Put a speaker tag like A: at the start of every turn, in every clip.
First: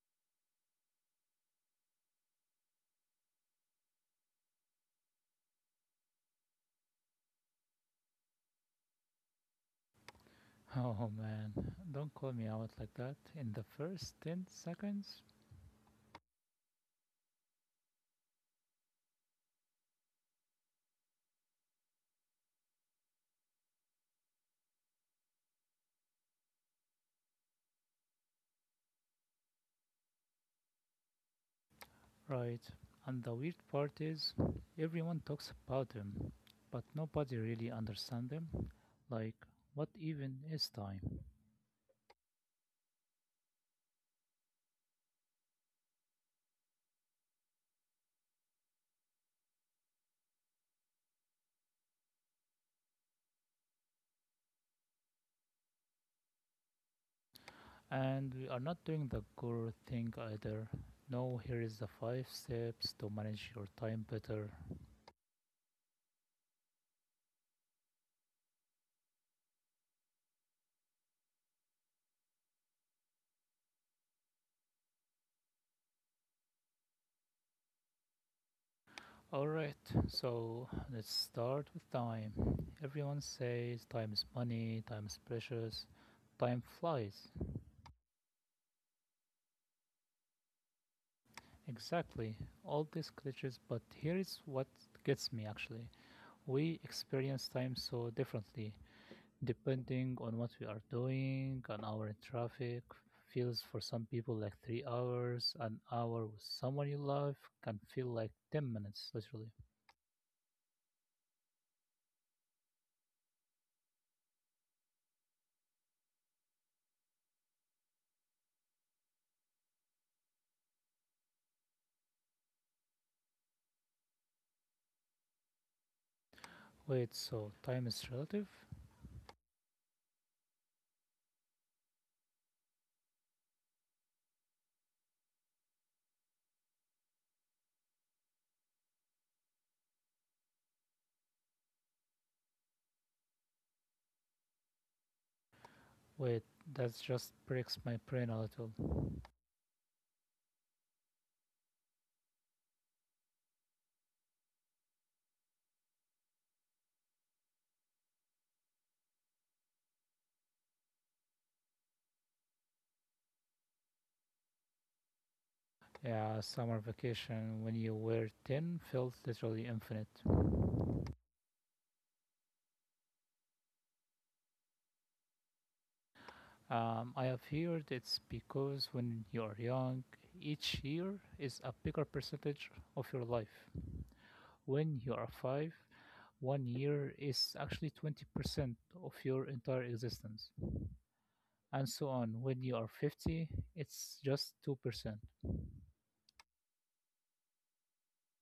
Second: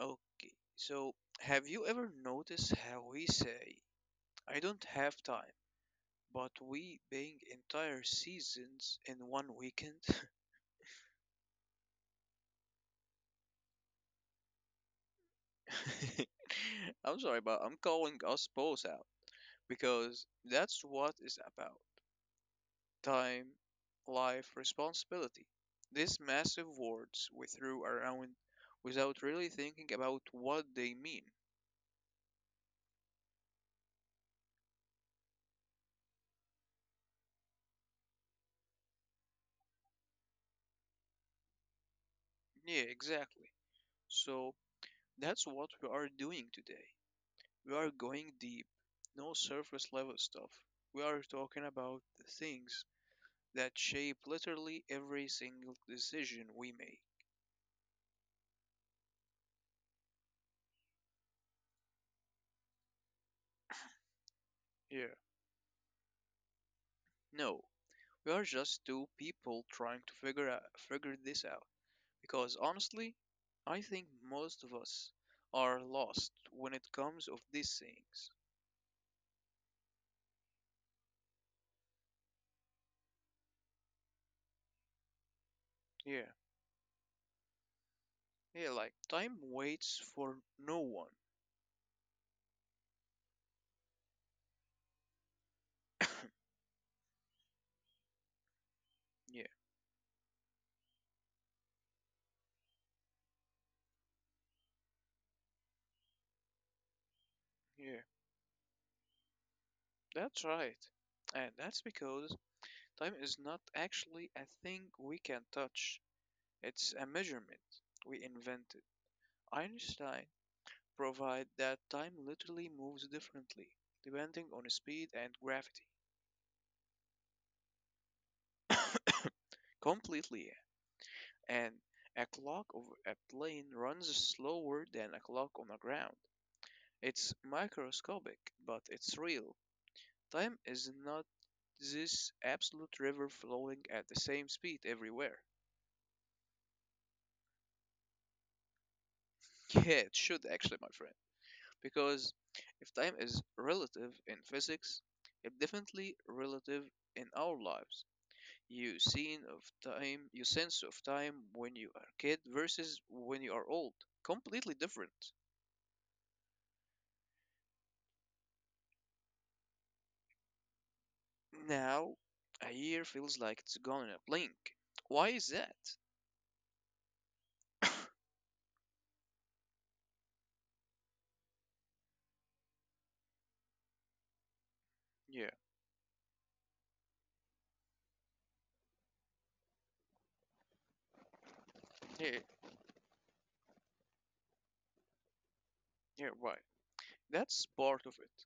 A: Okay, so have you ever noticed how we say, "I don't have time," but we bang entire seasons in one weekend?
B: Oh man, don't call me out like that. In the first 10 seconds?
A: I'm sorry, but I'm calling us both out because that's what it's about: time, life, responsibility. These massive words we threw around without really thinking about what they mean.
B: Right. And the weird part is, everyone talks about them, but nobody really understands them. Like, what even is time?
A: Yeah, exactly. So, That's what we are doing today. We are going deep, no surface level stuff. We are talking about the things that shape literally every single decision we make.
B: And we are not doing the guru thing either. No, here is the five steps to manage your time better.
A: Here, no, we are just two people trying to figure this out. Because honestly, I think most of us are lost when it comes of these things.
B: Alright, so let's start with time. Everyone says time is money, time is precious,
A: Yeah,
B: time flies.
A: yeah, like time waits for no one.
B: Exactly, all these glitches, but here is what gets me actually. We experience time so differently,
A: Yeah,
B: depending on what we are doing. An hour in traffic feels for some people like 3 hours, an hour with someone you love can
A: yeah,
B: feel like 10 minutes, literally.
A: that's right. And that's because time is not actually a thing we can touch. It's a measurement we invented. Einstein provided that time literally moves differently depending on speed and gravity.
B: Wait, so time is relative?
A: Completely. And a clock of a plane runs slower than a clock on the ground. It's microscopic, but it's real. Time is not this absolute river flowing at the same speed everywhere.
B: Wait, that just breaks my brain a little.
A: Yeah, it should actually, my friend. Because if time is relative in physics, it's definitely relative in our lives. You sense of time when you are kid versus when you are old, completely different.
B: Yeah, summer vacation when you were 10 felt literally infinite.
A: Now, a year feels like it's gone in a blink. Why is that?
B: I have heard it's because when you are young, each year is a bigger percentage of your life. When you are
A: Yeah,
B: five, one year is actually 20% of your entire existence, and so
A: yeah,
B: on. When you are 50, it's just 2%.
A: yeah, Why? That's part of it.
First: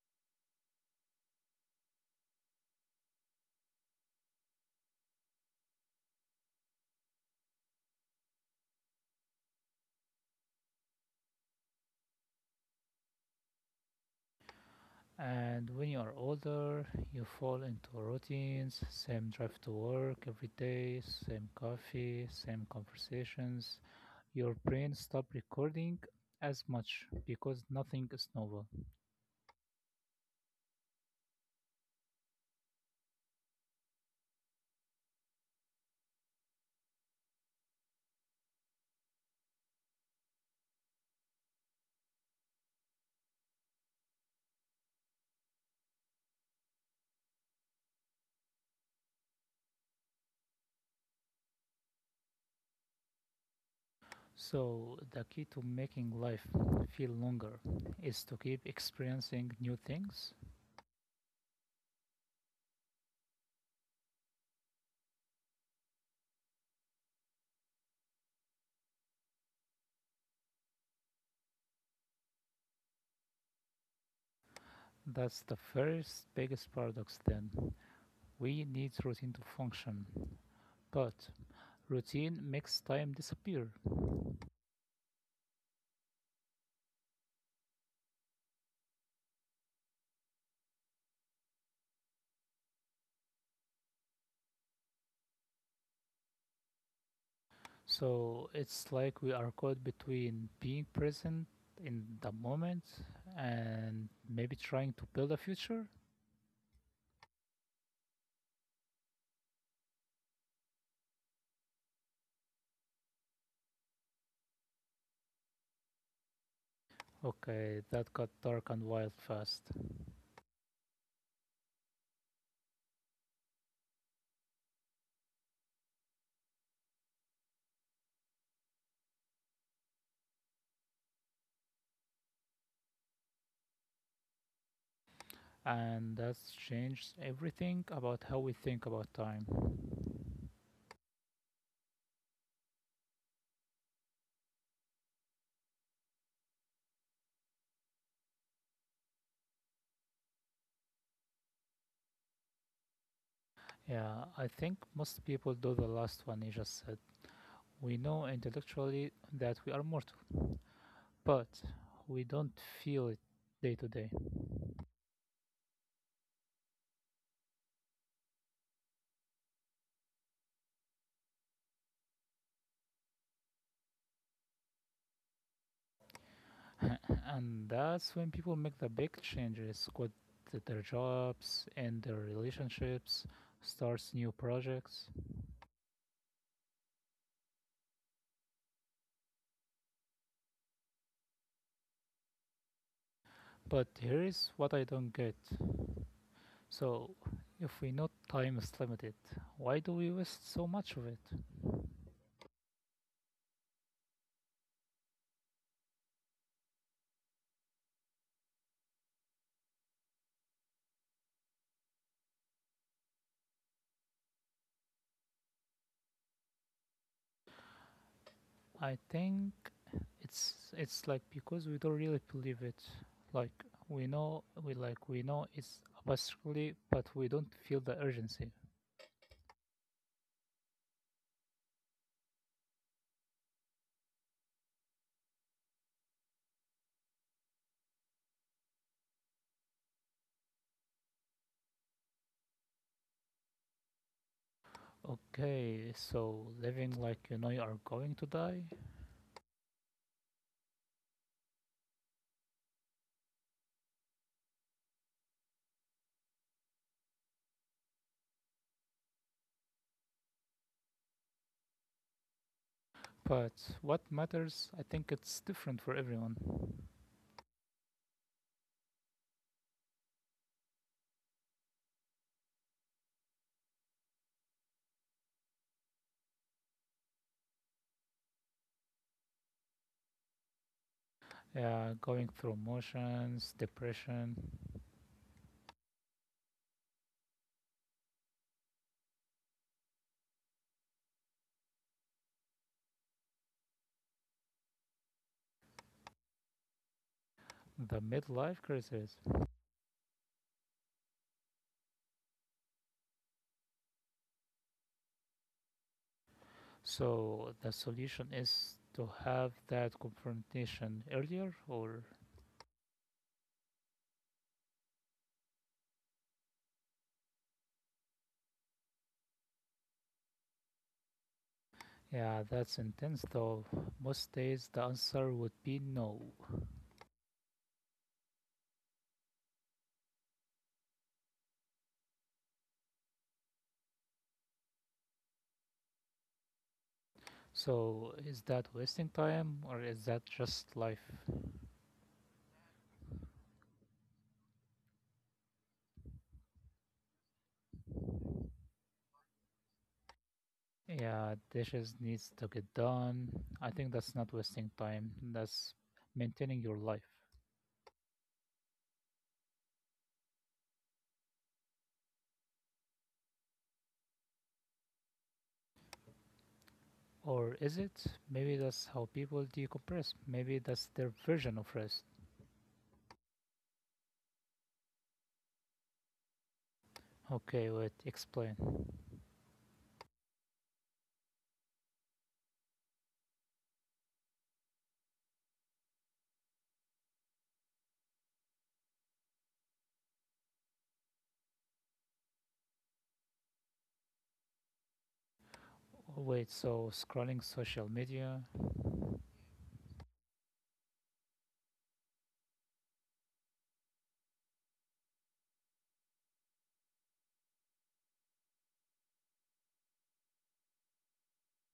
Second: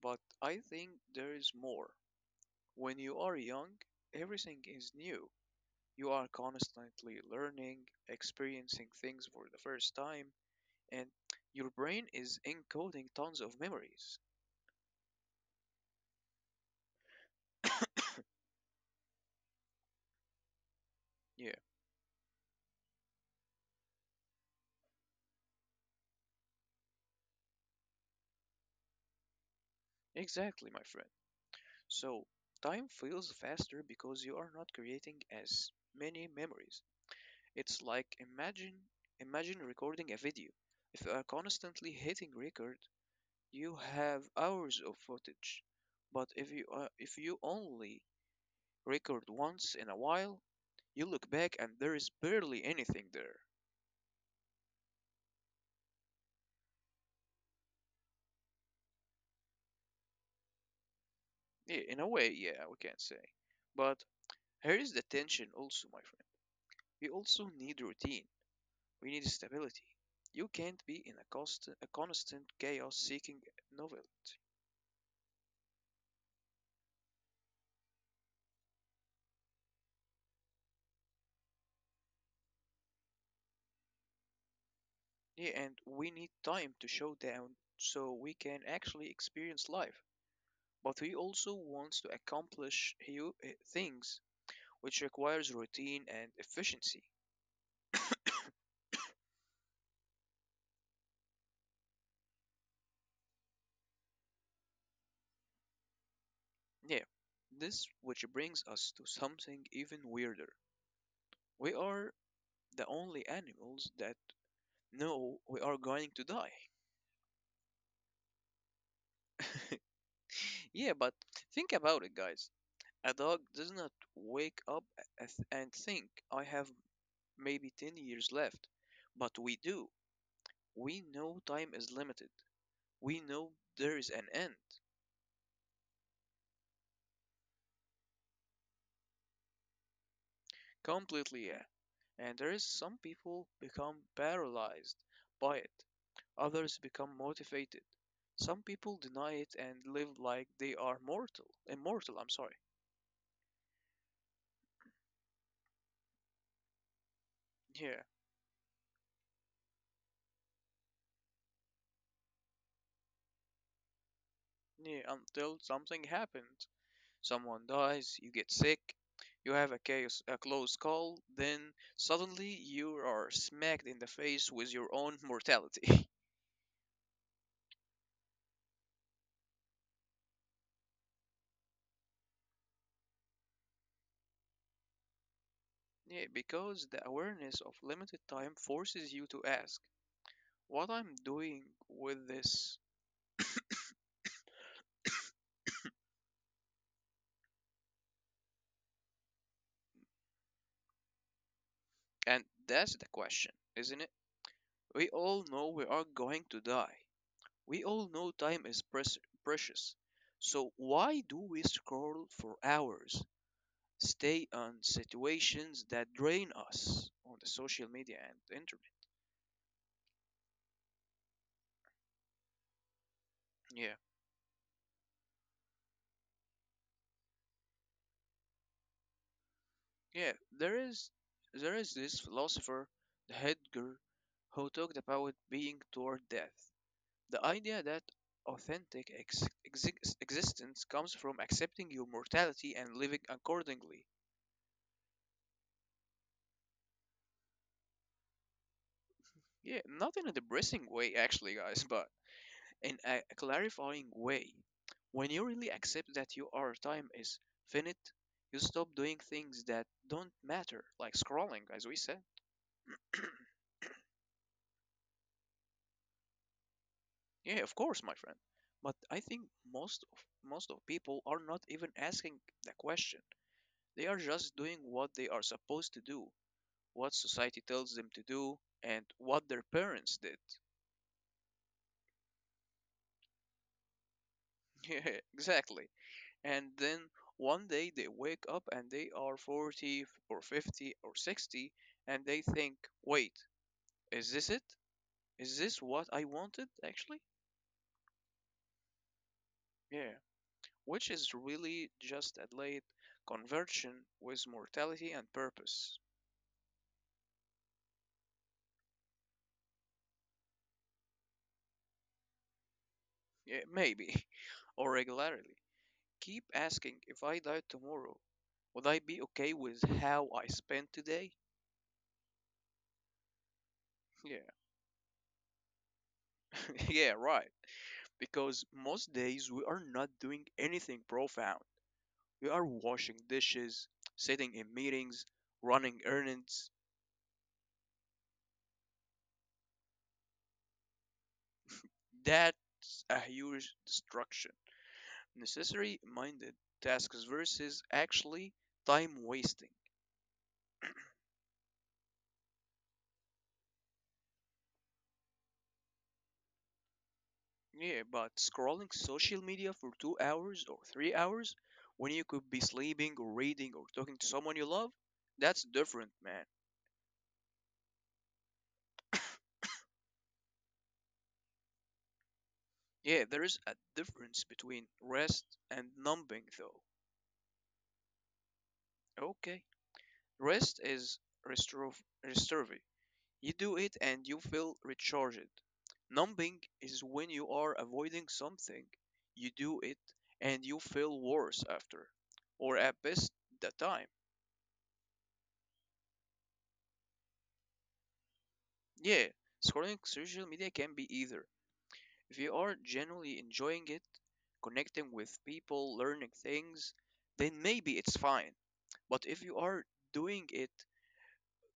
A: But I think there is more. When you are young, everything is new. You are constantly learning, experiencing things for the first time, and your brain is encoding tons of memories.
B: And when you are older, you fall into routines, same drive to work every day, same
A: Yeah,
B: coffee, same conversations, your brain stops recording as much because nothing is novel.
A: exactly, my friend. So, time feels faster because you are not creating as many memories. It's like imagine recording a video. If you are constantly hitting record, you have hours of footage. But if you only record once in a while, you look back and there is barely anything there.
B: So, the key to making life feel longer is to keep experiencing new things.
A: Yeah, in a way, yeah, we can say. But here is the tension also, my friend. We also need routine. We need stability. You can't be in a constant chaos seeking novelty.
B: That's the first biggest paradox, then. We need routine to function, but routine makes time disappear.
A: Yeah, and we need time to show down so we can actually experience life. But we also want to accomplish things which requires routine and efficiency.
B: So, it's like we are caught between being present in the moment and maybe trying to build a future.
A: Yeah, this which brings us to something even weirder. We are the only animals that know we are going to die.
B: Okay, that got dark and wild fast.
A: Yeah, but think about it, guys. A dog does not wake up and think, I have maybe 10 years left. But we do. We know time is limited. We know there is an end.
B: And that's changed everything about how we think about time.
A: Completely, yeah. And there is some people become paralyzed by it. Others become motivated. Some people deny it and live like they are immortal, I'm sorry.
B: Yeah, I think most people do the last one you just said. We
A: Yeah,
B: know intellectually that we are mortal, but we don't feel it day to day.
A: yeah, until something happens. Someone dies, you get sick, you have a case, a close call, then suddenly you are smacked in the face with your own mortality.
B: And that's when people make the big changes, quit their jobs and their relationships, starts new projects.
A: Yeah, because the awareness of limited time forces you to ask, what I'm doing with this?
B: But here is what I don't get. So, if we know time is limited, why do we waste so much of it?
A: And that's the question, isn't it? We all know we are going to die. We all know precious. So why do we scroll for hours, stay on situations that drain us on the social media and internet?
B: I think it's like because we don't really believe it. Like
A: Yeah.
B: we know we like we know it's basically, but we don't feel the urgency.
A: Yeah, there is there is this philosopher, Heidegger, who talked about being toward death. The idea that existence comes from accepting your mortality and living accordingly.
B: Okay, so living like you know you are going to die,
A: Yeah, not in a depressing way actually, guys, but in a clarifying way. When you really accept that your time is finite, you stop doing things that don't matter, like scrolling, as we said.
B: but what matters? I think it's different for everyone.
A: Yeah, of course, my friend. But I think most of most of people are not even asking the question. They are just doing what they are supposed to do, what society tells them to do, and what their parents did.
B: Yeah, going through emotions, depression,
A: Yeah, exactly. And then one day they wake up and they are 40 or 50 or 60 and they think, wait, is this it? Is this what I wanted actually?
B: the midlife crisis.
A: Yeah, which is really just a late conversion with mortality and purpose.
B: So the solution is to have that confrontation earlier, or
A: Yeah, maybe, or regularly keep asking, if I died tomorrow, would I be okay with how I spent today?
B: yeah, that's intense though. Most
A: Yeah.
B: days the answer would be no.
A: Yeah, right, because most days we are not doing anything profound. You are washing dishes, sitting in meetings, running errands.
B: So is that wasting time or is that just life?
A: That's a huge destruction. Necessary minded tasks versus actually time wasting.
B: Yeah, dishes needs to get done. I think that's not wasting time. That's maintaining your life.
A: Yeah, but scrolling social media for two hours or three hours when you could be sleeping or reading or talking to someone you love, that's different, man.
B: Or is it? Maybe that's how people decompress. Maybe that's their version of rest.
A: Yeah, there is a difference between rest and numbing, though.
B: Okay, wait, explain.
A: Okay. Rest is restor- restorative. You do it and you feel recharged. Numbing is when you are avoiding something. You do it and you feel worse after, or at best, the time.
B: Wait, so scrolling social media?
A: Yeah, scrolling social media can be either. If you are genuinely enjoying it, connecting with people, learning things, then maybe it's fine. But if you are doing it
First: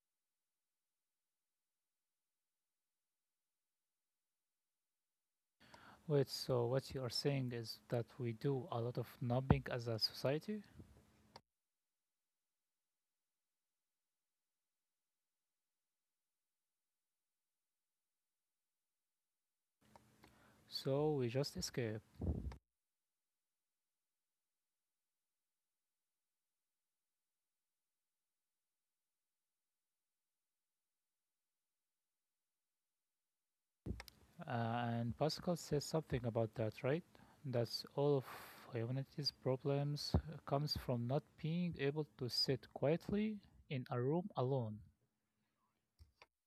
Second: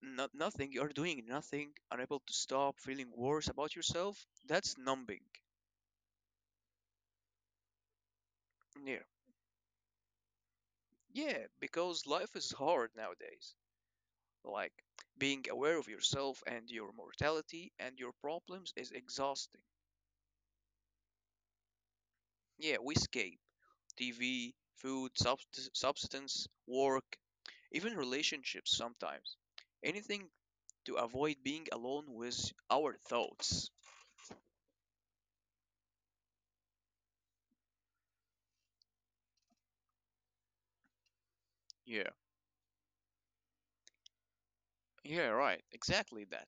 A: not nothing, you are doing nothing, unable to stop, feeling worse about yourself, that's numbing.
B: Wait, so what you are saying is that we do a lot
A: Yeah.
B: of numbing as a society?
A: Yeah, because life is hard nowadays. Like, being aware of yourself and your mortality and your problems is exhausting.
B: So we just escape.
A: Yeah, we escape TV, food, substance, work, even relationships sometimes. Anything to avoid being alone with our thoughts.
B: And Pascal says something about that, right? That all of humanity's problems comes from not being able
A: Yeah,
B: to sit quietly in a room alone.
A: yeah, right, exactly that.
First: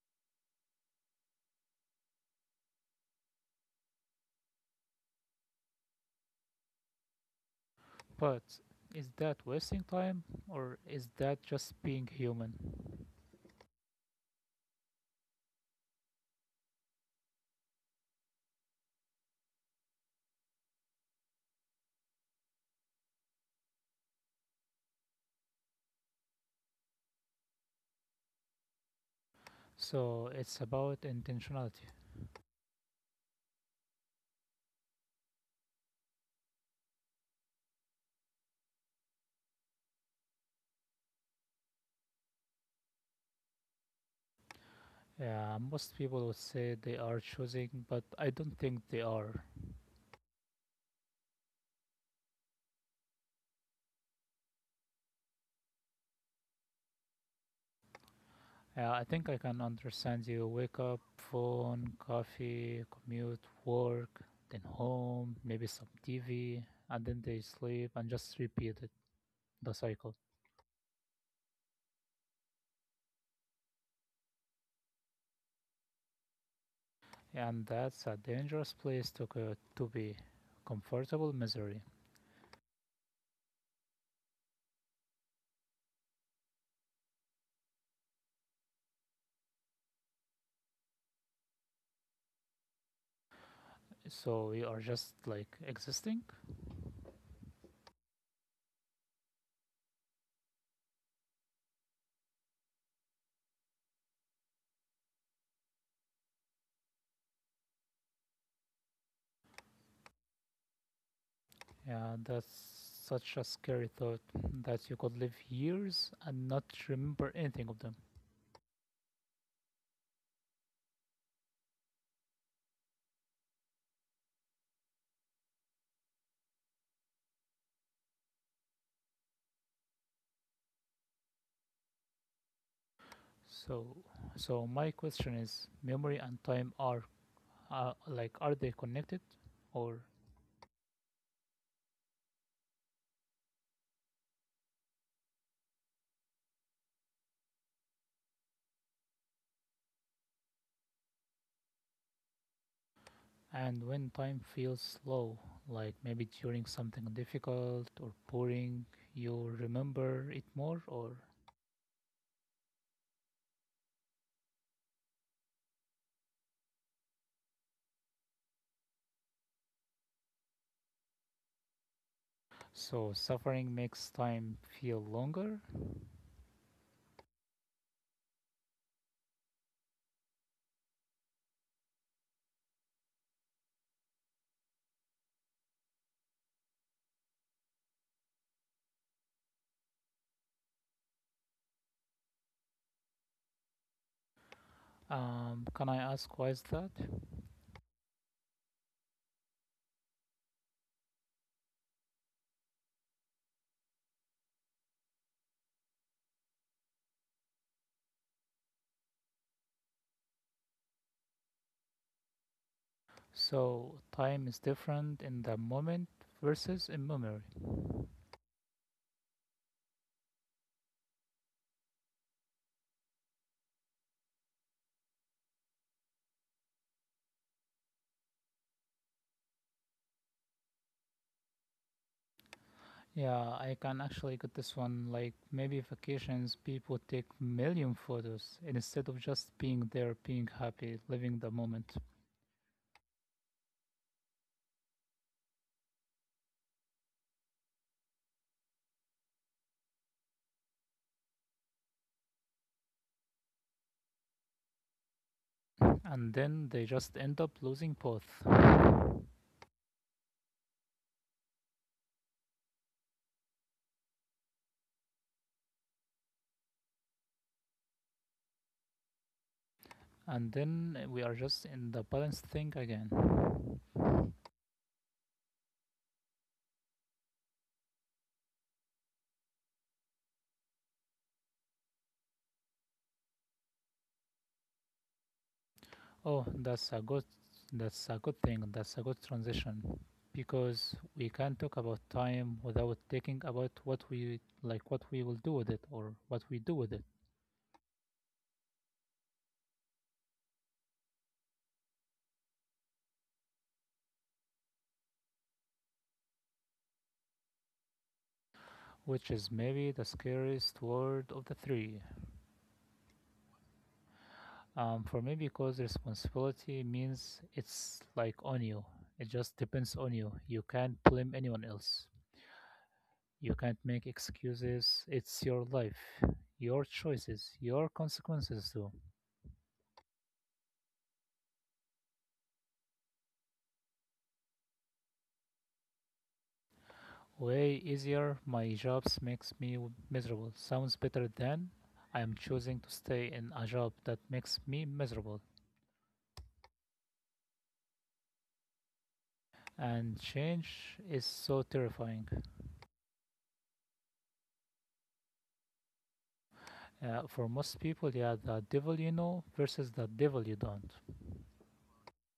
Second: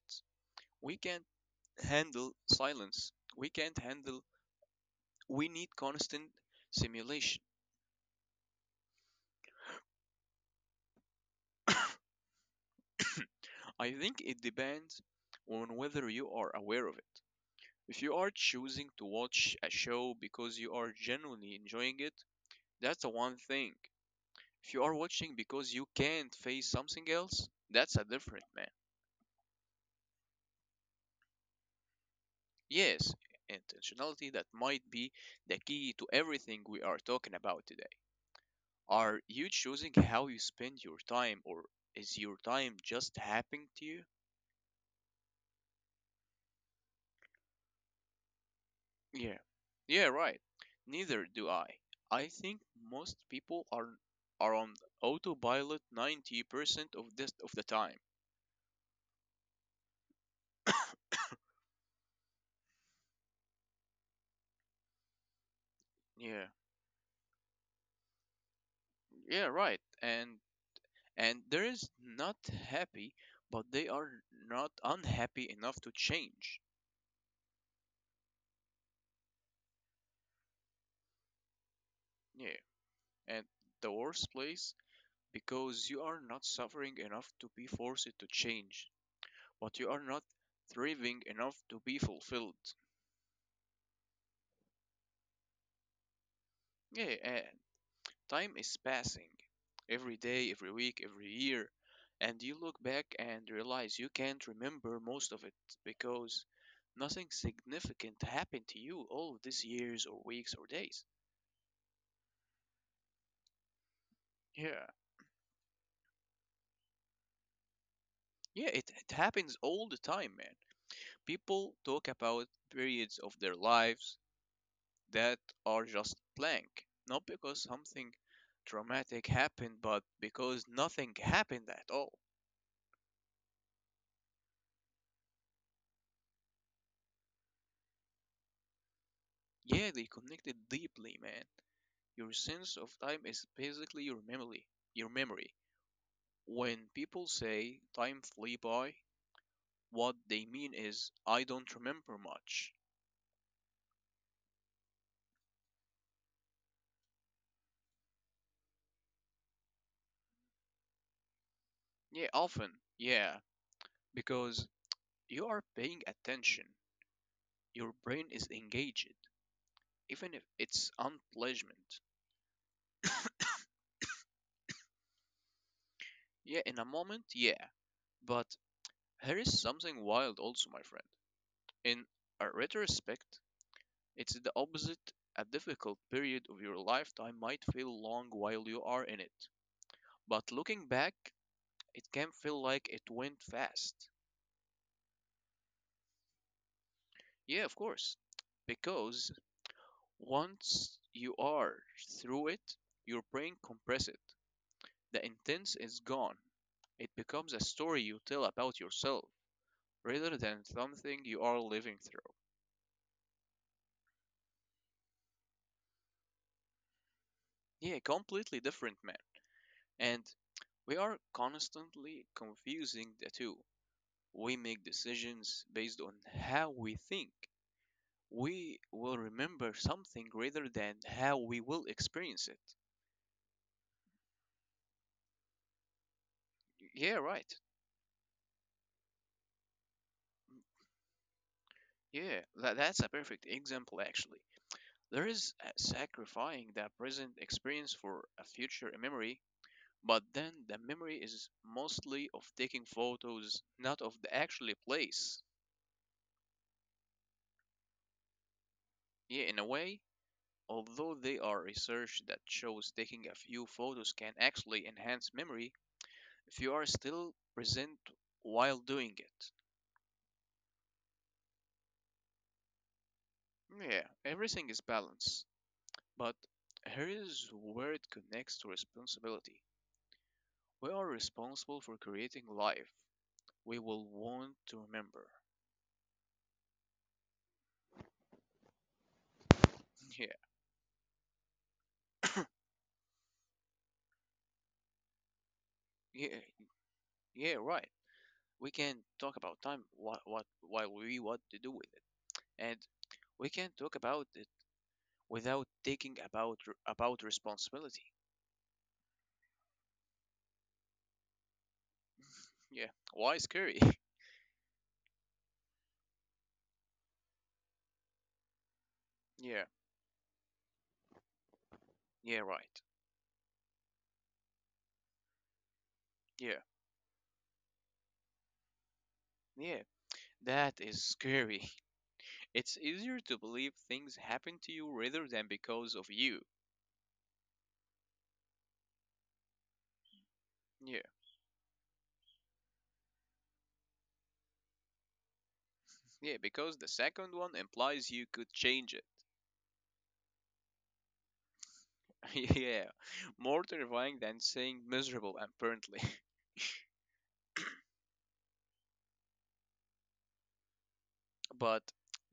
A: We can't handle silence. We can't handle, we need constant simulation.
B: But is that wasting time or is that just being human?
A: I think it depends on whether you are aware of it. If you are choosing to watch a show because you are genuinely enjoying it, that's a one thing. If you are watching because you can't face something else, that's a different man.
B: So it's about intentionality.
A: Yes, intentionality that might be the key to everything we are talking about today. Are you choosing how you spend your time or is your time just happening to you?
B: Yeah, most people would say they are choosing, but I don't think they
A: Yeah.
B: are.
A: Yeah, right. Neither do I. I think most people are on autopilot 90% of the time.
B: I think I can understand, you wake up, phone, coffee, commute, work, then home, maybe some
A: Yeah.
B: TV, and then they sleep and just repeat it,
A: Yeah,
B: the
A: right.
B: cycle.
A: And there is not happy, but they are not unhappy enough to change.
B: And that's a dangerous place to, go, to be. Comfortable misery.
A: Yeah. And the worst place because you are not suffering enough to be forced to change, but you are not thriving enough to be fulfilled.
B: So you are just like existing?
A: Yeah, time is passing every day, every week, every year, and you look back and realize you can't remember most of it because nothing significant happened to you all of these years or weeks or days.
B: Yeah, that's such a scary thought
A: Yeah.
B: that you could live years and not remember anything of them.
A: It happens all the time, man. People talk about periods of their lives that are just blank, not because something traumatic happened, but because nothing happened at all.
B: So, so my question is, memory and time are like are they connected,
A: Yeah,
B: or
A: they connected deeply, man. Your sense of time is basically your memory. Your memory. When people say time flew by, what they mean is, I don't remember much.
B: and when time feels slow, like maybe during something difficult or boring, you remember it more, or
A: Yeah, often. Yeah, because you are paying attention. Your brain is engaged, even if it's unpleasant.
B: so suffering makes time feel longer.
A: Yeah, in a moment, yeah. But here is something wild also, my friend. In a retrospect, it's the opposite. A difficult period of your lifetime might feel long while you are in it. But looking back, it can feel like it went fast.
B: Can I ask why is that?
A: Yeah, of course. Because once you are through it, your brain compresses it. The intense is gone. It becomes a story you tell about yourself rather than something you are living through.
B: So time is different in the moment versus in memory.
A: Yeah, completely different, man. And we are constantly confusing the two. We make decisions based on how we think we will remember something rather than how we will experience it.
B: Yeah, I can actually get this one. Like maybe vacations, people
A: Yeah,
B: take
A: right.
B: million photos instead of just being there, being happy, living the moment,
A: Yeah, that, that's a perfect example, actually. There is sacrificing the present experience for a future memory, but then the memory is mostly of taking photos, not of the actually place.
B: and then they just end up losing both,
A: Yeah, in a way, although there are research that shows taking a few photos can actually enhance memory if you are still present while doing it.
B: and then we are just in the balance thing again.
A: Yeah, everything is balanced, but here is where it connects to responsibility. We are responsible for creating life we will want to remember.
B: Oh, that's a good thing. That's a good transition,
A: Yeah,
B: because we can talk about time without thinking about what we like, what we will do with it, or
A: yeah,
B: what we do with it.
A: yeah, right. We can talk about time what while we what to do with it, and we can talk about it without thinking about about responsibility.
B: Which is maybe the scariest word of the three.
A: Yeah, why scary?
B: For me, because responsibility means it's like on you. It just
A: Yeah,
B: depends on you. You can't blame anyone else.
A: yeah, right.
B: You can't make excuses. It's your life,
A: Yeah,
B: your choices, your consequences too.
A: yeah, that is scary. It's easier to believe things happen to you rather than because of you.
B: Way easier. My jobs makes me miserable. Sounds
A: Yeah,
B: better than I am choosing to stay in a job that makes me miserable.
A: yeah, because the second one implies you could change
B: And change is so terrifying.
A: it. Yeah, more terrifying than saying miserable, apparently.
B: For most people, yeah, the devil you know versus the devil you don't.
A: But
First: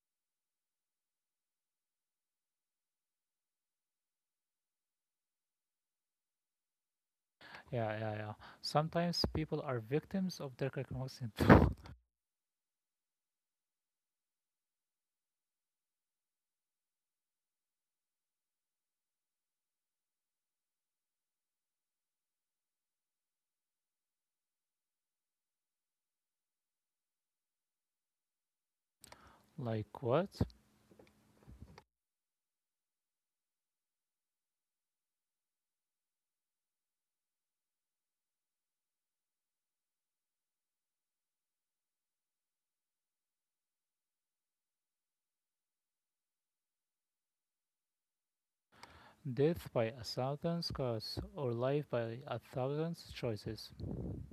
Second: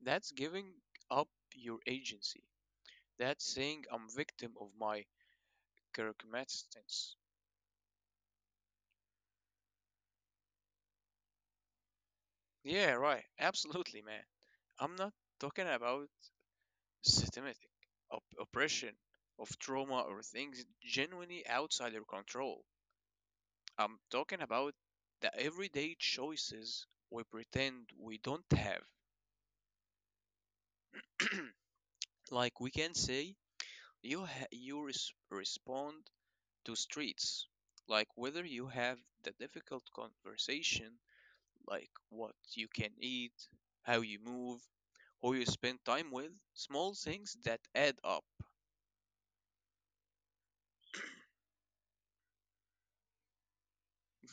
A: that's giving up your agency. That's saying I'm victim of my circumstance.
B: Yeah, yeah, yeah. Sometimes people are victims of their circumstances.
A: Yeah, right. Absolutely, man. I'm not talking about systematic oppression of trauma or things genuinely outside your control. I'm talking about the everyday choices we pretend we don't have.
B: Like what?
A: Like we can say respond to streets, like whether you have the difficult conversation, like what you can eat, how you move, who you spend time with, small things that add up.
B: Death by a thousand cause or life by a thousand choices.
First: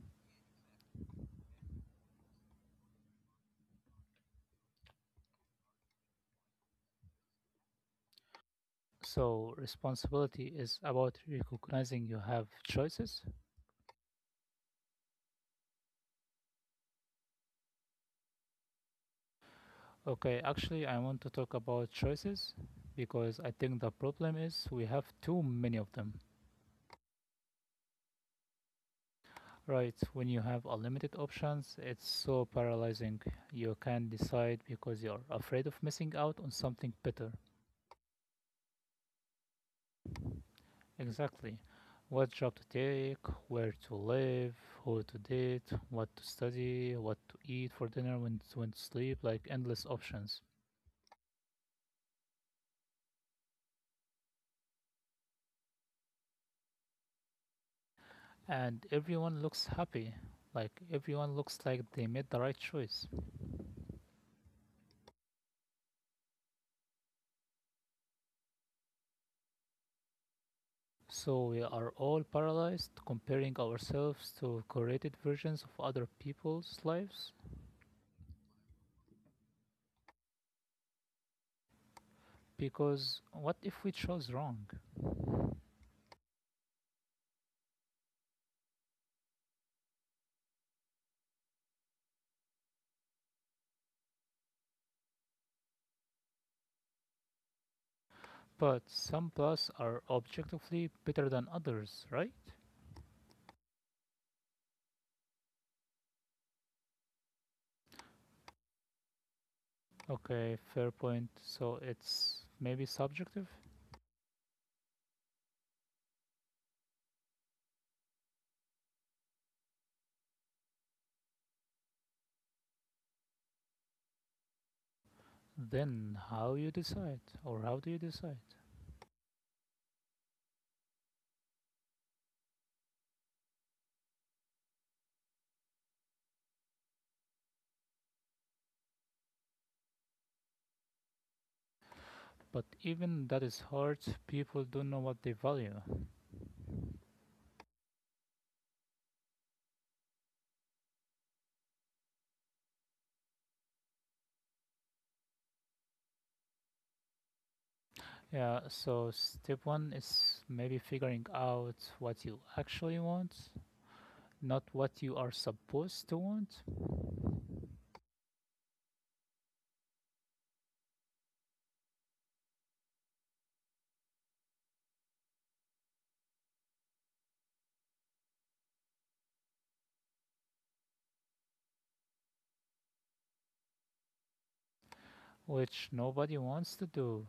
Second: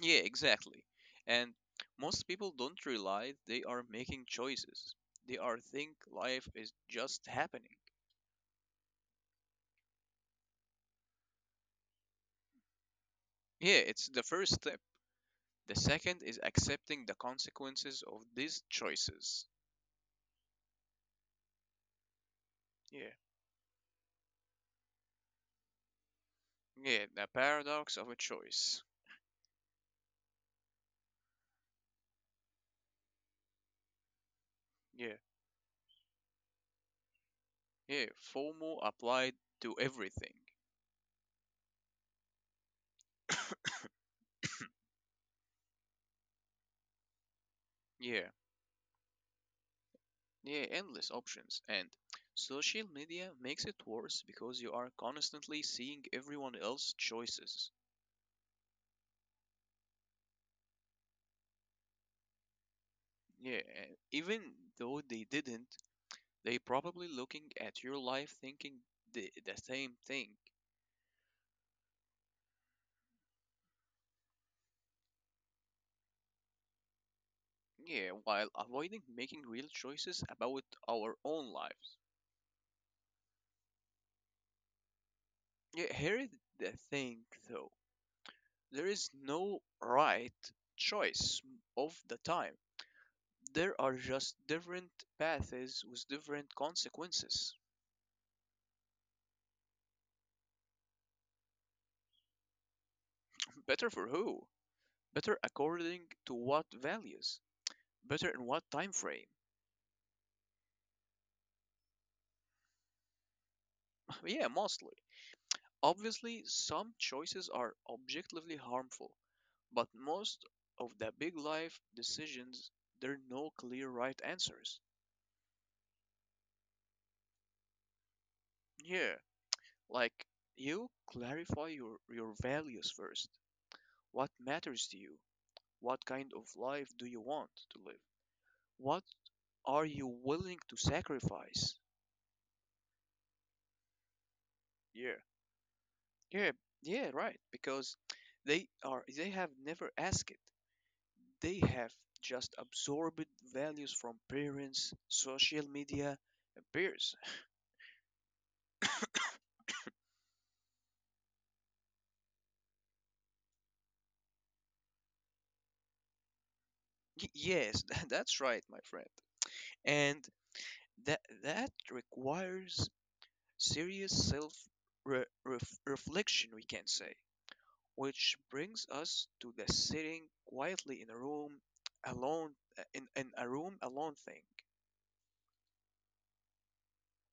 A: Yeah, exactly. And most people don't realize they are making choices. They are think life is just happening.
B: So responsibility is about recognizing you have choices.
A: Yeah, it's the first step. The second is accepting the consequences of these choices.
B: Okay, actually, I want to talk about choices
A: Yeah.
B: because I think the problem is we have too many of them.
A: Yeah, the paradox of a choice.
B: Right, when you have unlimited options, it's so paralyzing. You can't decide because
A: Yeah.
B: you're afraid of missing out on something better.
A: Yeah, FOMO applied to everything.
B: Exactly. What job to take, where to live, who to date, what to study, what to eat for dinner,
A: Yeah.
B: when to sleep, like endless options.
A: Yeah, endless options. And social media makes it worse because you are constantly seeing everyone else's choices.
B: And everyone looks happy, like everyone looks like they made the right choice.
A: Yeah, and even though they didn't, they probably looking at your life thinking the same thing.
B: So we are all paralyzed, comparing ourselves to curated versions of other people's lives
A: Yeah, while avoiding making real choices about our own lives.
B: because what if we chose wrong?
A: Yeah, here is the thing though. There is no right choice of the time. There are just different paths with different consequences.
B: But some plus are objectively better than others, right?
A: Better for who? Better according to what values? Better in what time frame?
B: Okay, fair point. So it's maybe subjective?
A: Yeah, mostly. Obviously, some choices are objectively harmful, but most of the big life decisions, there are no clear right answers.
B: Then how you decide or how do you decide?
A: Yeah, like you clarify your values first. What matters to you? What kind of life do you want to live? What are you willing to sacrifice?
B: But even that is hard, people don't know
A: Yeah,
B: what they value.
A: yeah, yeah, right. Because they have never asked it. They have just absorbed values from parents, social media, and peers.
B: Yeah, so step one is maybe figuring out what you actually want, not what you are supposed to want,
A: Yes, that's right, my friend. And that requires serious self reflection we can say, which brings us to the sitting quietly in a room alone in a room alone thing.
B: which nobody wants to do.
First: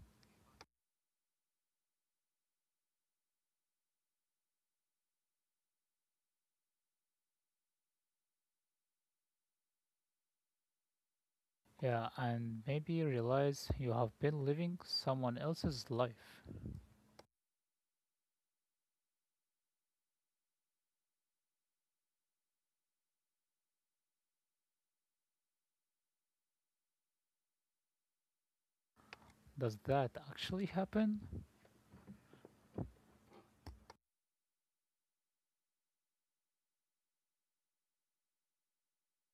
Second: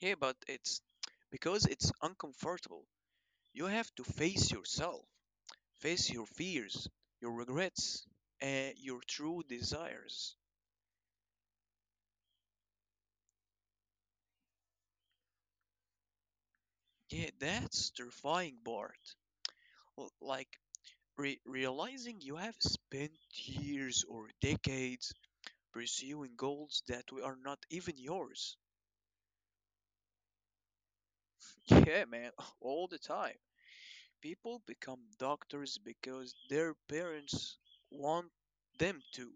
A: Yeah, but it's because it's uncomfortable. You have to face yourself, face your fears, your regrets, and your true desires.
B: Yeah, and maybe realize you have been living someone else's life.
A: Yeah, that's terrifying part. Like realizing you have spent years or decades pursuing goals that we are not even yours.
B: Does that actually happen?
A: Yeah, man, all the time. People become doctors because their parents want them to.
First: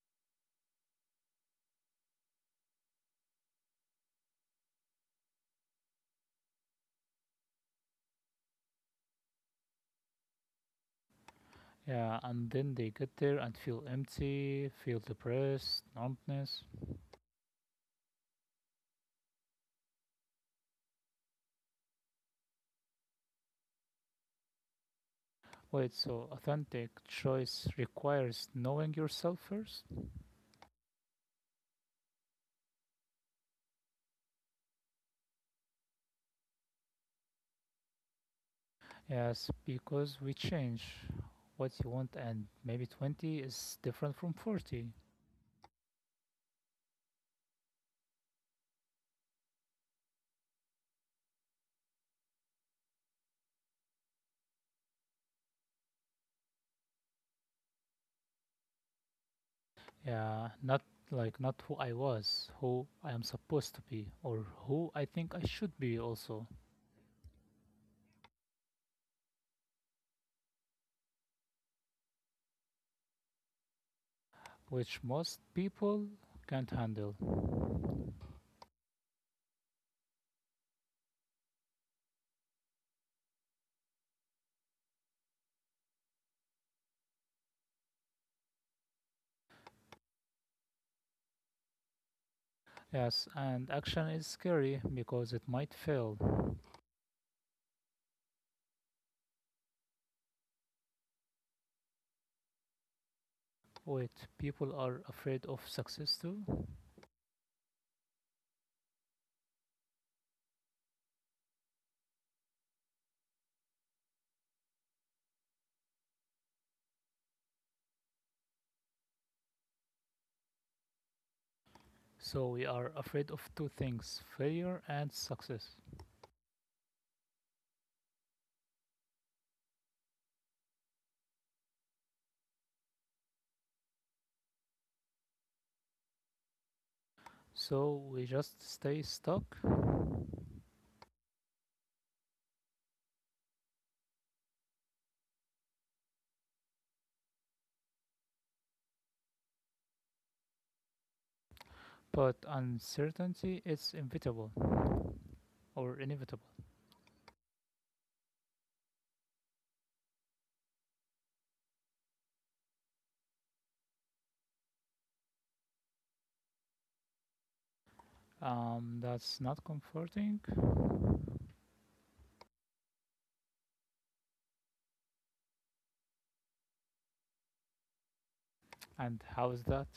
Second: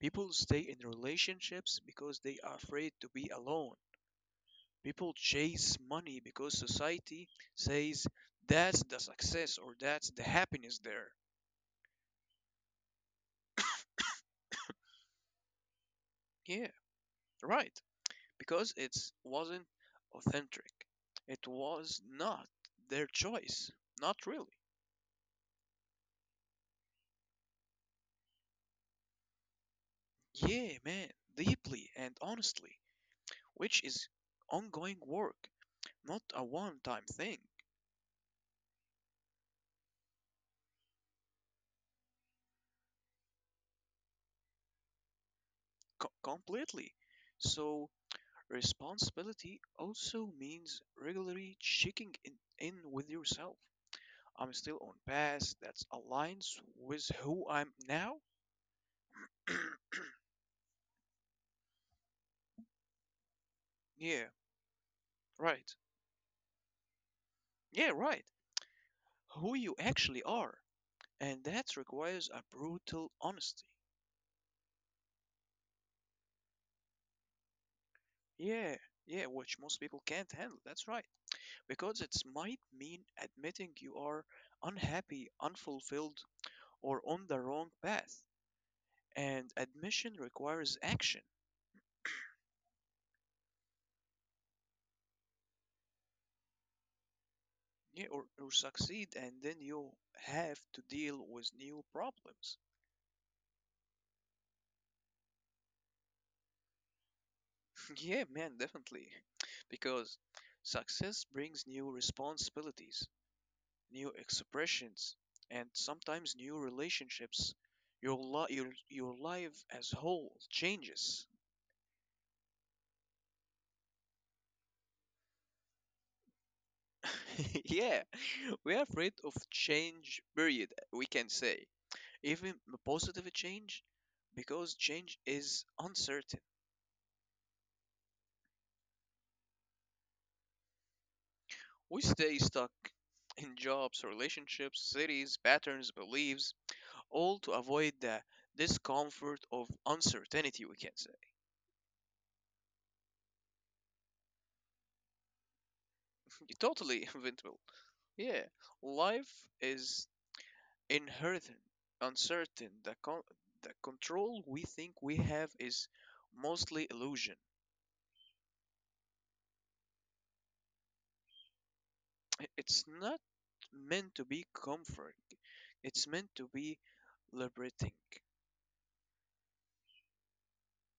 A: People stay in relationships because they are afraid to be alone. People chase money because society says that's the success or that's the happiness there.
B: Yeah, and then they get there and feel empty, feel depressed,
A: Yeah,
B: numbness.
A: right. Because it wasn't authentic. It was not their choice. Not really.
B: Wait, so authentic choice requires knowing yourself first?
A: Yeah, man, deeply and honestly, which is ongoing work, not a one time thing.
B: Yes, because we change what you want, and maybe 20 is different from 40.
A: Completely. So, responsibility also means regularly checking in with yourself. I'm still on path that aligns with who I'm now?
B: Yeah, not like not who I was, who I am
A: Yeah,
B: supposed to be, or
A: right.
B: who I think I should be also.
A: Yeah, right. Who you actually are. And that requires a brutal honesty.
B: Which most people can't handle.
A: Yeah, yeah, which most people can't handle. That's right. Because it might mean admitting you are unhappy, unfulfilled, or on the wrong path. And admission requires action.
B: Yes, and action is scary because it might fail.
A: Yeah, or succeed, and then you have to deal with new problems.
B: Wait, people are afraid of success too?
A: Yeah, man, definitely. Because success brings new responsibilities, new expressions, and sometimes new relationships. Your your life as whole changes.
B: So we are afraid of two things, failure and success.
A: Yeah, we are afraid of change. Period. We can say even positive change, because change is uncertain.
B: So we just stay stuck?
A: We stay stuck in jobs, relationships, cities, patterns, beliefs, all to avoid the discomfort of uncertainty. We can say.
B: But uncertainty is inevitable
A: Totally
B: or
A: inventable.
B: inevitable.
A: Yeah, life is inherent, uncertain, the control we think we have is mostly illusion.
B: That's not comforting.
A: It's not meant to be comforting, it's meant to be liberating.
B: And how is that?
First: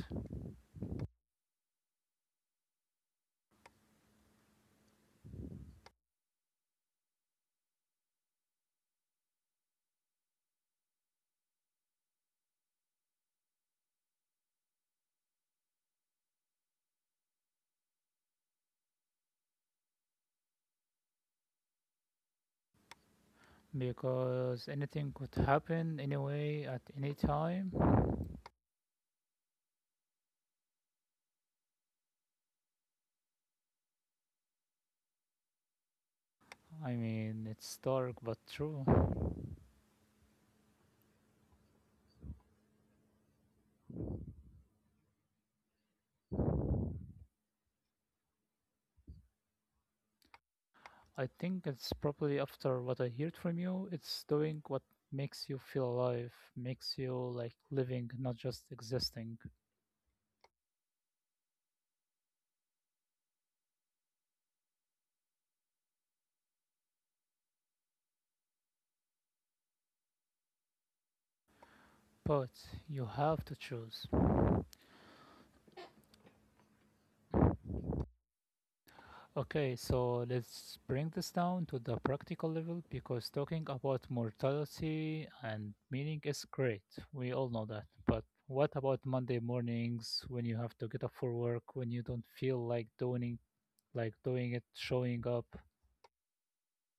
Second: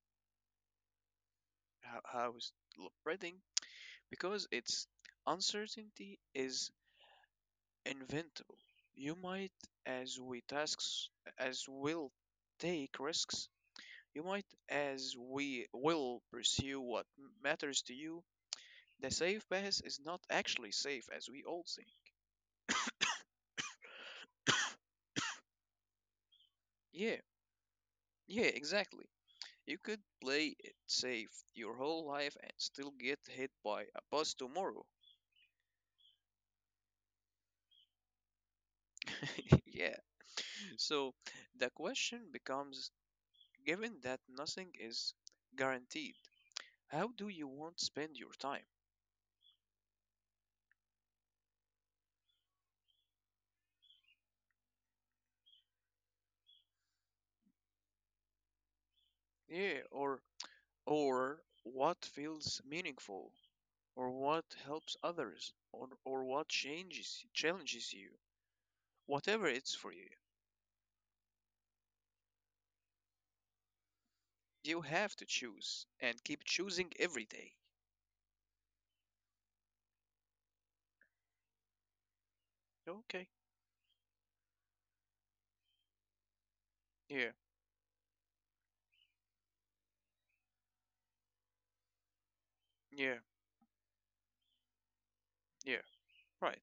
A: How is liberating? Because it's uncertainty is inventable. You might, as we tasks, as will take risks. You might, as we will pursue what matters to you. The safe pass is not actually safe as we all say.
B: Because anything could happen anyway at any
A: Yeah,
B: time.
A: yeah, exactly. You could play it safe your whole life and still get hit by a bus tomorrow.
B: I mean, it's dark but true.
A: Yeah. So the question becomes given that nothing is guaranteed, how do you want to spend your time?
B: I think it's probably after what I heard from you, it's doing what makes you feel alive, makes you like living, not just existing.
A: Yeah, or what feels meaningful or what helps others or what changes challenges you, whatever it's for you.
B: But you have to choose.
A: You have to choose and keep choosing every day.
B: Okay, so let's bring this down to the practical level because talking
A: Okay.
B: about mortality and meaning is great. We all know
A: Yeah,
B: that. But what about Monday mornings when you have to get up for work, when you don't feel like doing
A: yeah,
B: it, showing up.
A: yeah. Right.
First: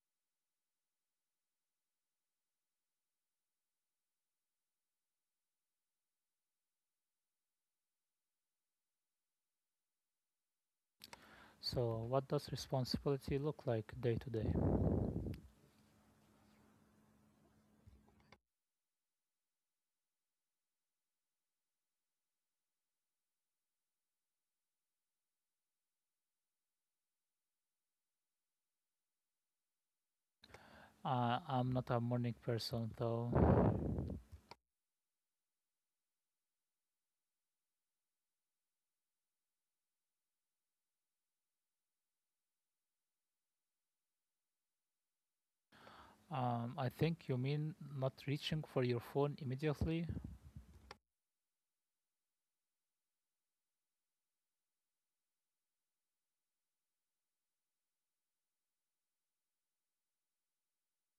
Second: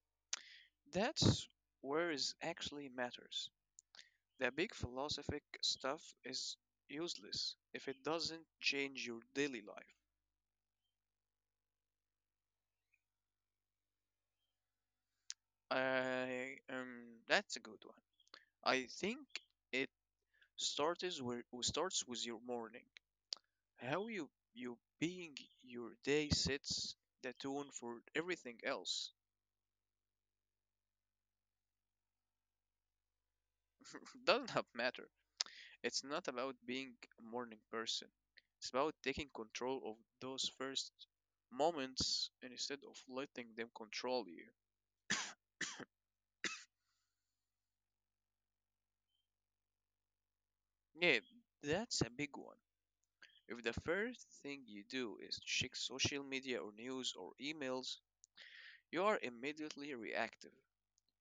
A: That's where is actually matters. The big philosophic stuff is useless if it doesn't change your daily life.
B: So, what does responsibility look like day to day?
A: I that's a good one. I think it starts where starts with your morning. How you being your day sets the tone for everything else.
B: I'm not a morning person though.
A: Doesn't have matter. It's not about being a morning person. It's about taking control of those first moments and instead of letting them control you.
B: I think you mean not reaching for your phone immediately.
A: Yeah, that's a big one. If the first thing you do is check social media or news or emails, you are immediately reactive.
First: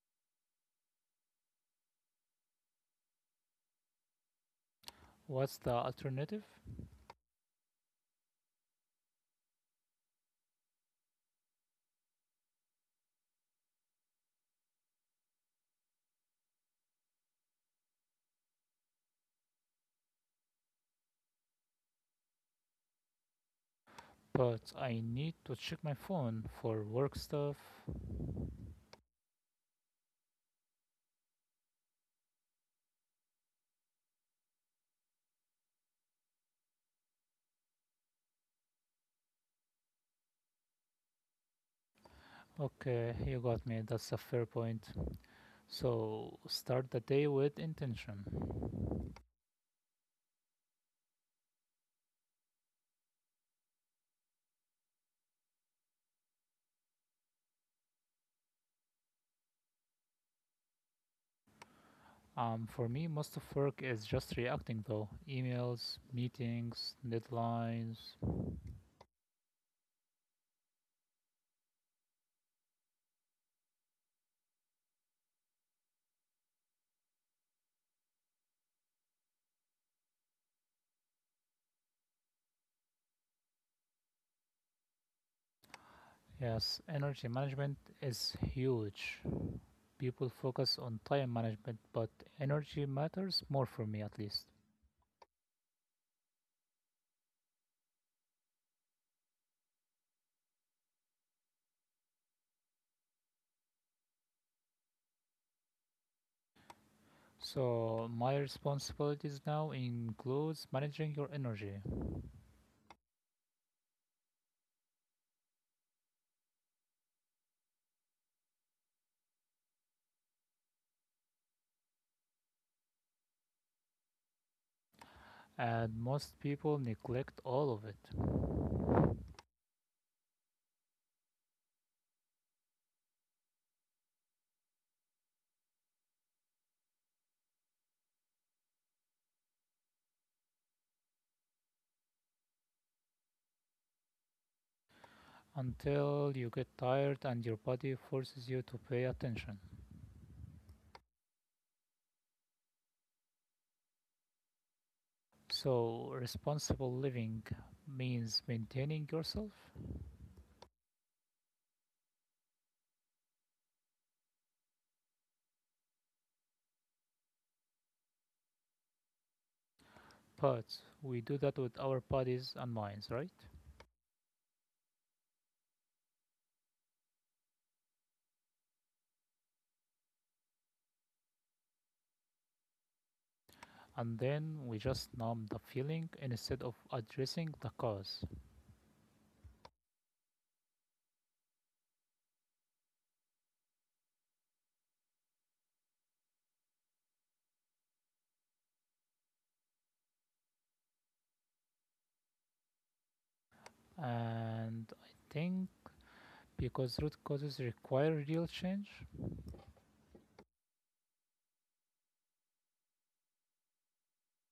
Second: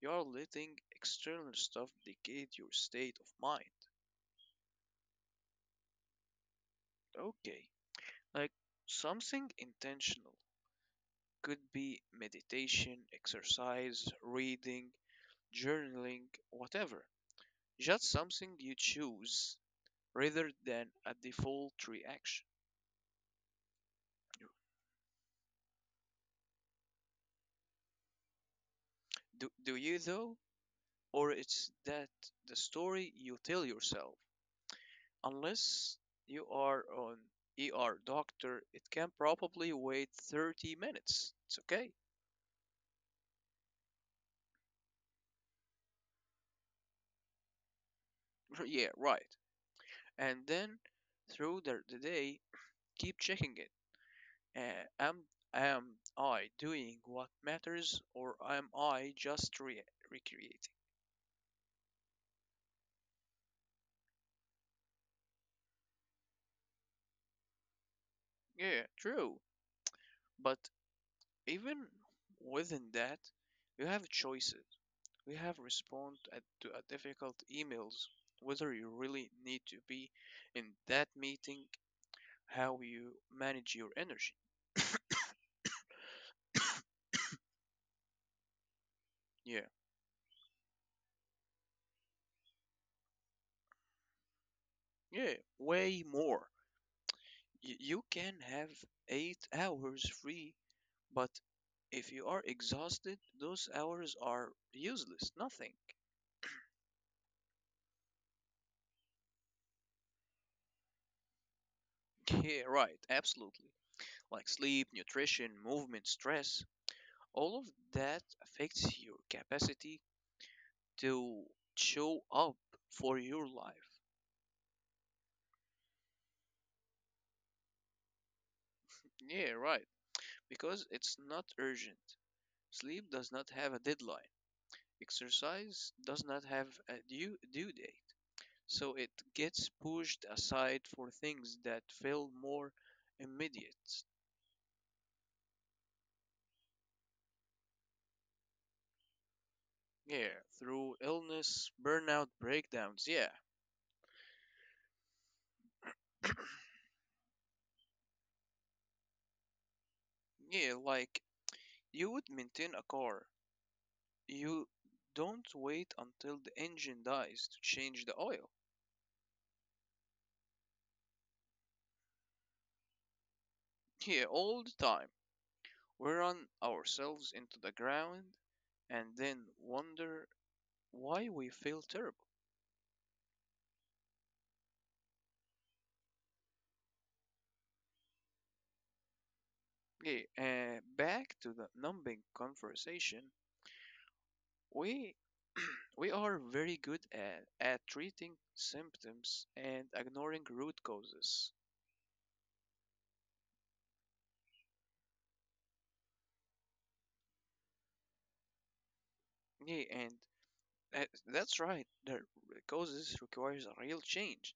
A: You are letting external stuff dictate your state of mind.
B: What's the alternative?
A: Okay, like something intentional could be meditation, exercise, reading, journaling, whatever. Just something you choose rather than a default reaction.
B: But I need to check my phone for work stuff.
A: Do you though? Or it's that the story you tell yourself? Unless you are on ER doctor, it can probably wait 30 minutes. It's okay.
B: Okay, you got me. That's a fair point. So, start the day with intention.
A: Yeah, right. And then through the day, keep checking it. Uh, am, am I doing what matters or am I just recreating?
B: For me, most of work is just reacting though. Emails, meetings, deadlines.
A: Yeah, true. But even within that, you have choices. You have respond to a difficult emails, whether you really need to be in that meeting, how you manage your energy.
B: Yes, energy management is huge.
A: Yeah,
B: People focus on time management, but energy matters more for me at least.
A: yeah, way more. You can have 8 hours free, but if you are exhausted, those hours are useless, nothing.
B: So my responsibilities now includes managing your energy,
A: Yeah, right, absolutely. Like sleep, nutrition, movement, stress. All of that affects your capacity to show up for your life.
B: and most people neglect all of it
A: Yeah, right. Because it's not urgent. Sleep does not have a deadline. Exercise does not have a due date. So it gets pushed aside for things that feel more immediate.
B: until you get tired and your body forces you to pay attention.
A: Yeah, through illness, burnout, breakdowns. Yeah.
B: So, responsible living means maintaining yourself,
A: Yeah, like you would maintain a car. You don't wait until the engine dies to change the oil.
B: but we do that with our bodies and minds, right?
A: Yeah, all the time. We run ourselves into the ground and then wonder why we feel terrible.
B: And then we just numb the feeling instead of addressing the cause.
A: Yeah, back to the numbing conversation. We we are very good at treating symptoms and ignoring root causes.
B: And I think because root causes require real change,
A: Yeah, and that's right. The causes requires a real change.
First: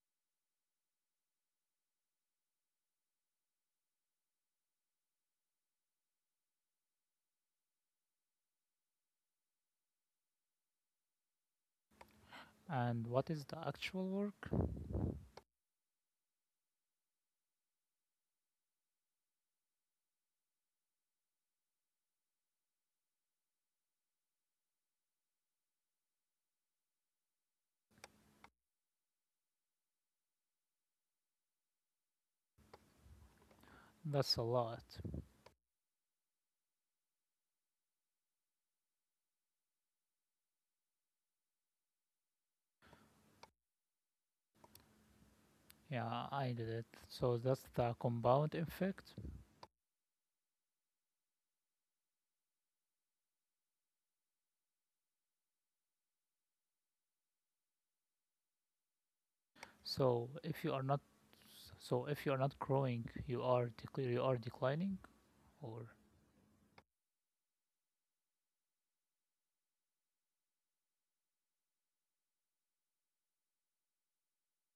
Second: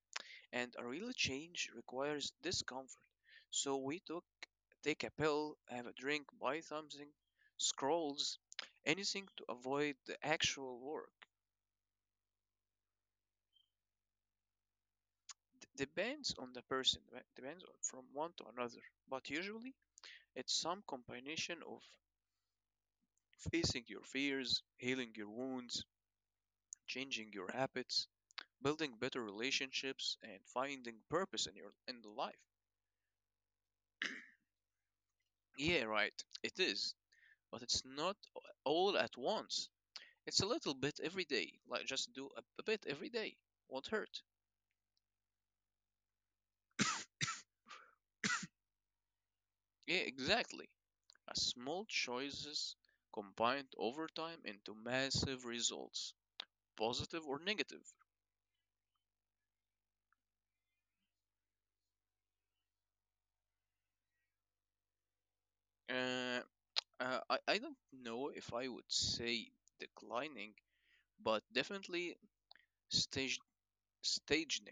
A: And a real change requires discomfort. So we take a pill, have a drink, buy something, scrolls, anything to avoid the actual work.
B: and what is the actual work?
A: Depends on the person, right? Depends on from one to another. But usually, it's some combination of facing your fears, healing your wounds, changing your habits, building better relationships, and finding purpose in your in the life.
B: That's a lot.
A: Yeah, right. It is, but it's not all at once. It's a little bit every day, like just do a bit every day. Won't hurt.
B: Yeah, I did it. So, that's the compound effect.
A: Yeah, exactly. A small choices combined over time into massive results, positive or negative.
B: So, if you are not growing, you are you are declining, or
A: Uh, I don't know if I would say declining, but definitely stage, staging.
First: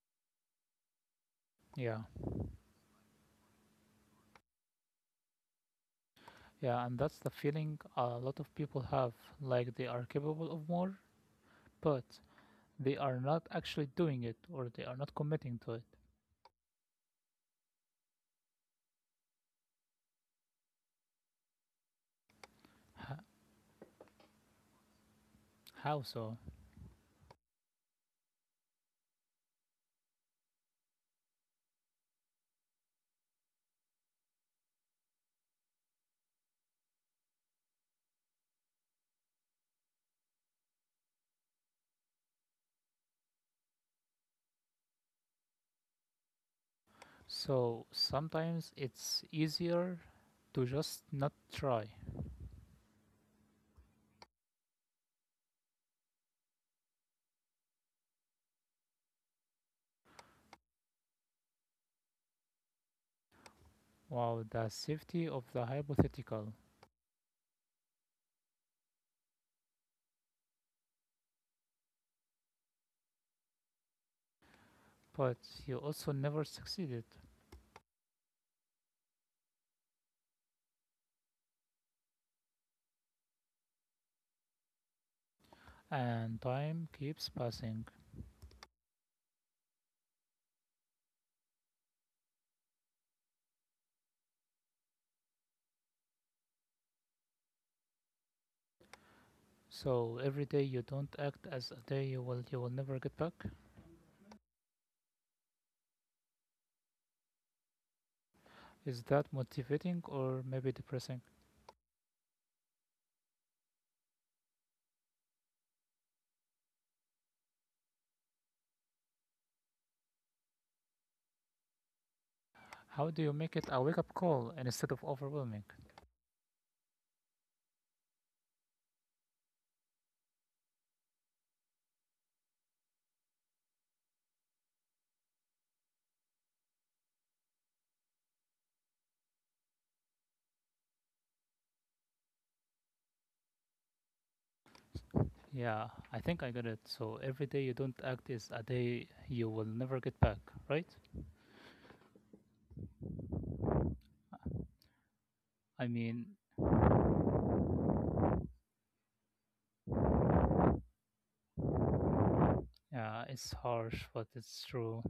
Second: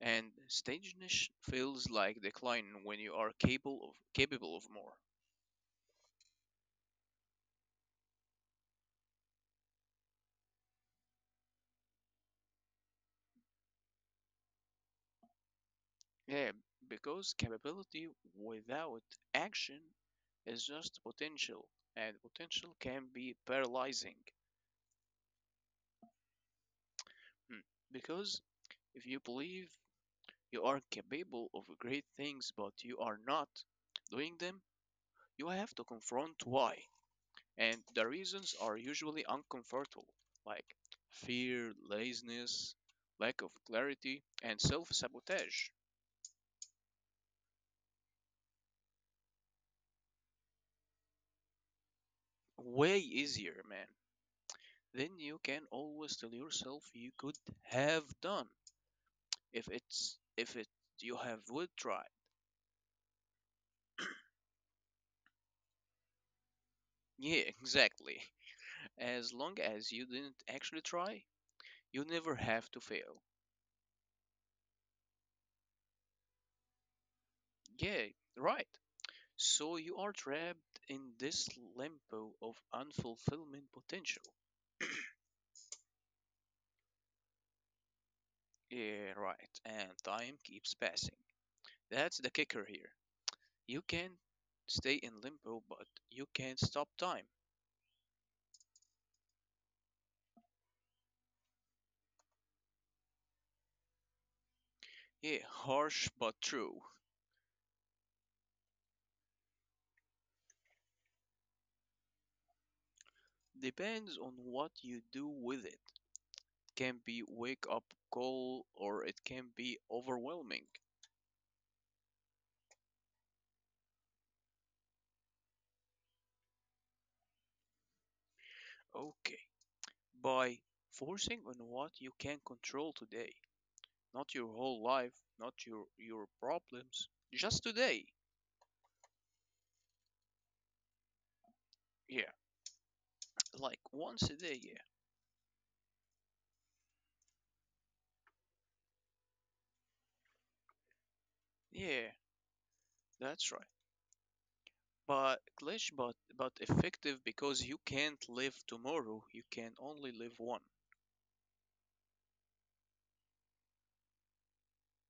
A: And staging feels
B: Yeah,
A: like decline when you are capable of more.
B: yeah, and that's the feeling a lot of people have, like they are capable of more, but they are not actually doing it or they are not committing to it.
A: Yeah, because capability without action is just potential, and potential can
B: H-
A: be paralyzing.
B: How so?
A: Hmm. Because if you believe you are capable of great things but you are not doing them, you have to confront why. And the reasons are usually uncomfortable, like fear, laziness, lack of clarity, and self sabotage.
B: So sometimes it's easier to just not try.
A: Way easier, man. Then you can always tell yourself you could have done if it's if it you have would try.
B: Wow, the safety of the hypothetical,
A: Yeah, exactly. As long as you didn't actually try, you never have to fail.
B: but you also never succeeded,
A: Yeah, right. So you are trapped in this limbo of unfulfillment potential.
B: and time keeps passing.
A: Yeah, right, and time keeps passing. That's the kicker here. You can stay in limbo but you can't stop time.
B: So every day you don't act as a day you will never get back.
A: Yeah, harsh but true.
B: Is that motivating or maybe depressing?
A: Depends on what you do with it. It can be wake up call or it can be overwhelming.
B: How do you make it a wake up call instead of overwhelming?
A: Okay. By focusing on what you can control today, not your whole life, not your problems, just today. Yeah. Like once a day, yeah.
B: Yeah, I think I got it. So every day you don't act is a day you will never get back, right?
A: Yeah, that's right. But
B: I
A: glitch
B: mean,
A: but effective because you can't live tomorrow, you can only live one.
B: yeah, it's harsh, but it's true.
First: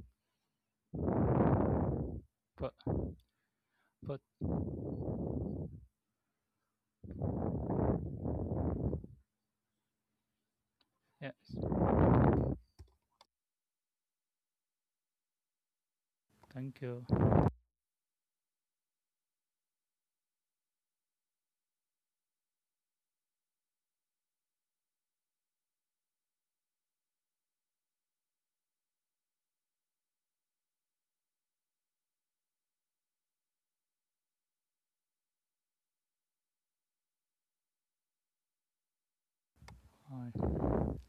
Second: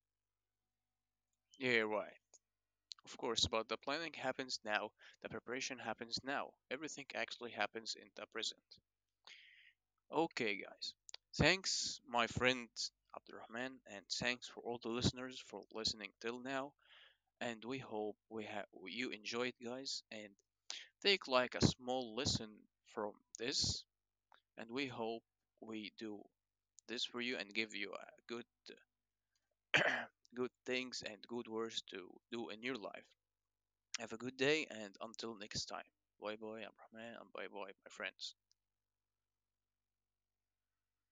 A: Yeah, right.
B: But,
A: Of course, but the planning
B: but,
A: happens now, the preparation happens now. Everything actually happens in the present. Okay, guys.
B: yes,
A: Thanks, my friend Abdurrahman, and thanks for all the listeners for listening till now.
B: thank you.
A: And we hope we have you enjoyed, guys, and take like a small lesson from this. And we hope we do this for you and give you good good things and good words to do in your life. Have a good day and until next time. Bye bye, Abrahman, and bye bye, my friends.
B: Bye.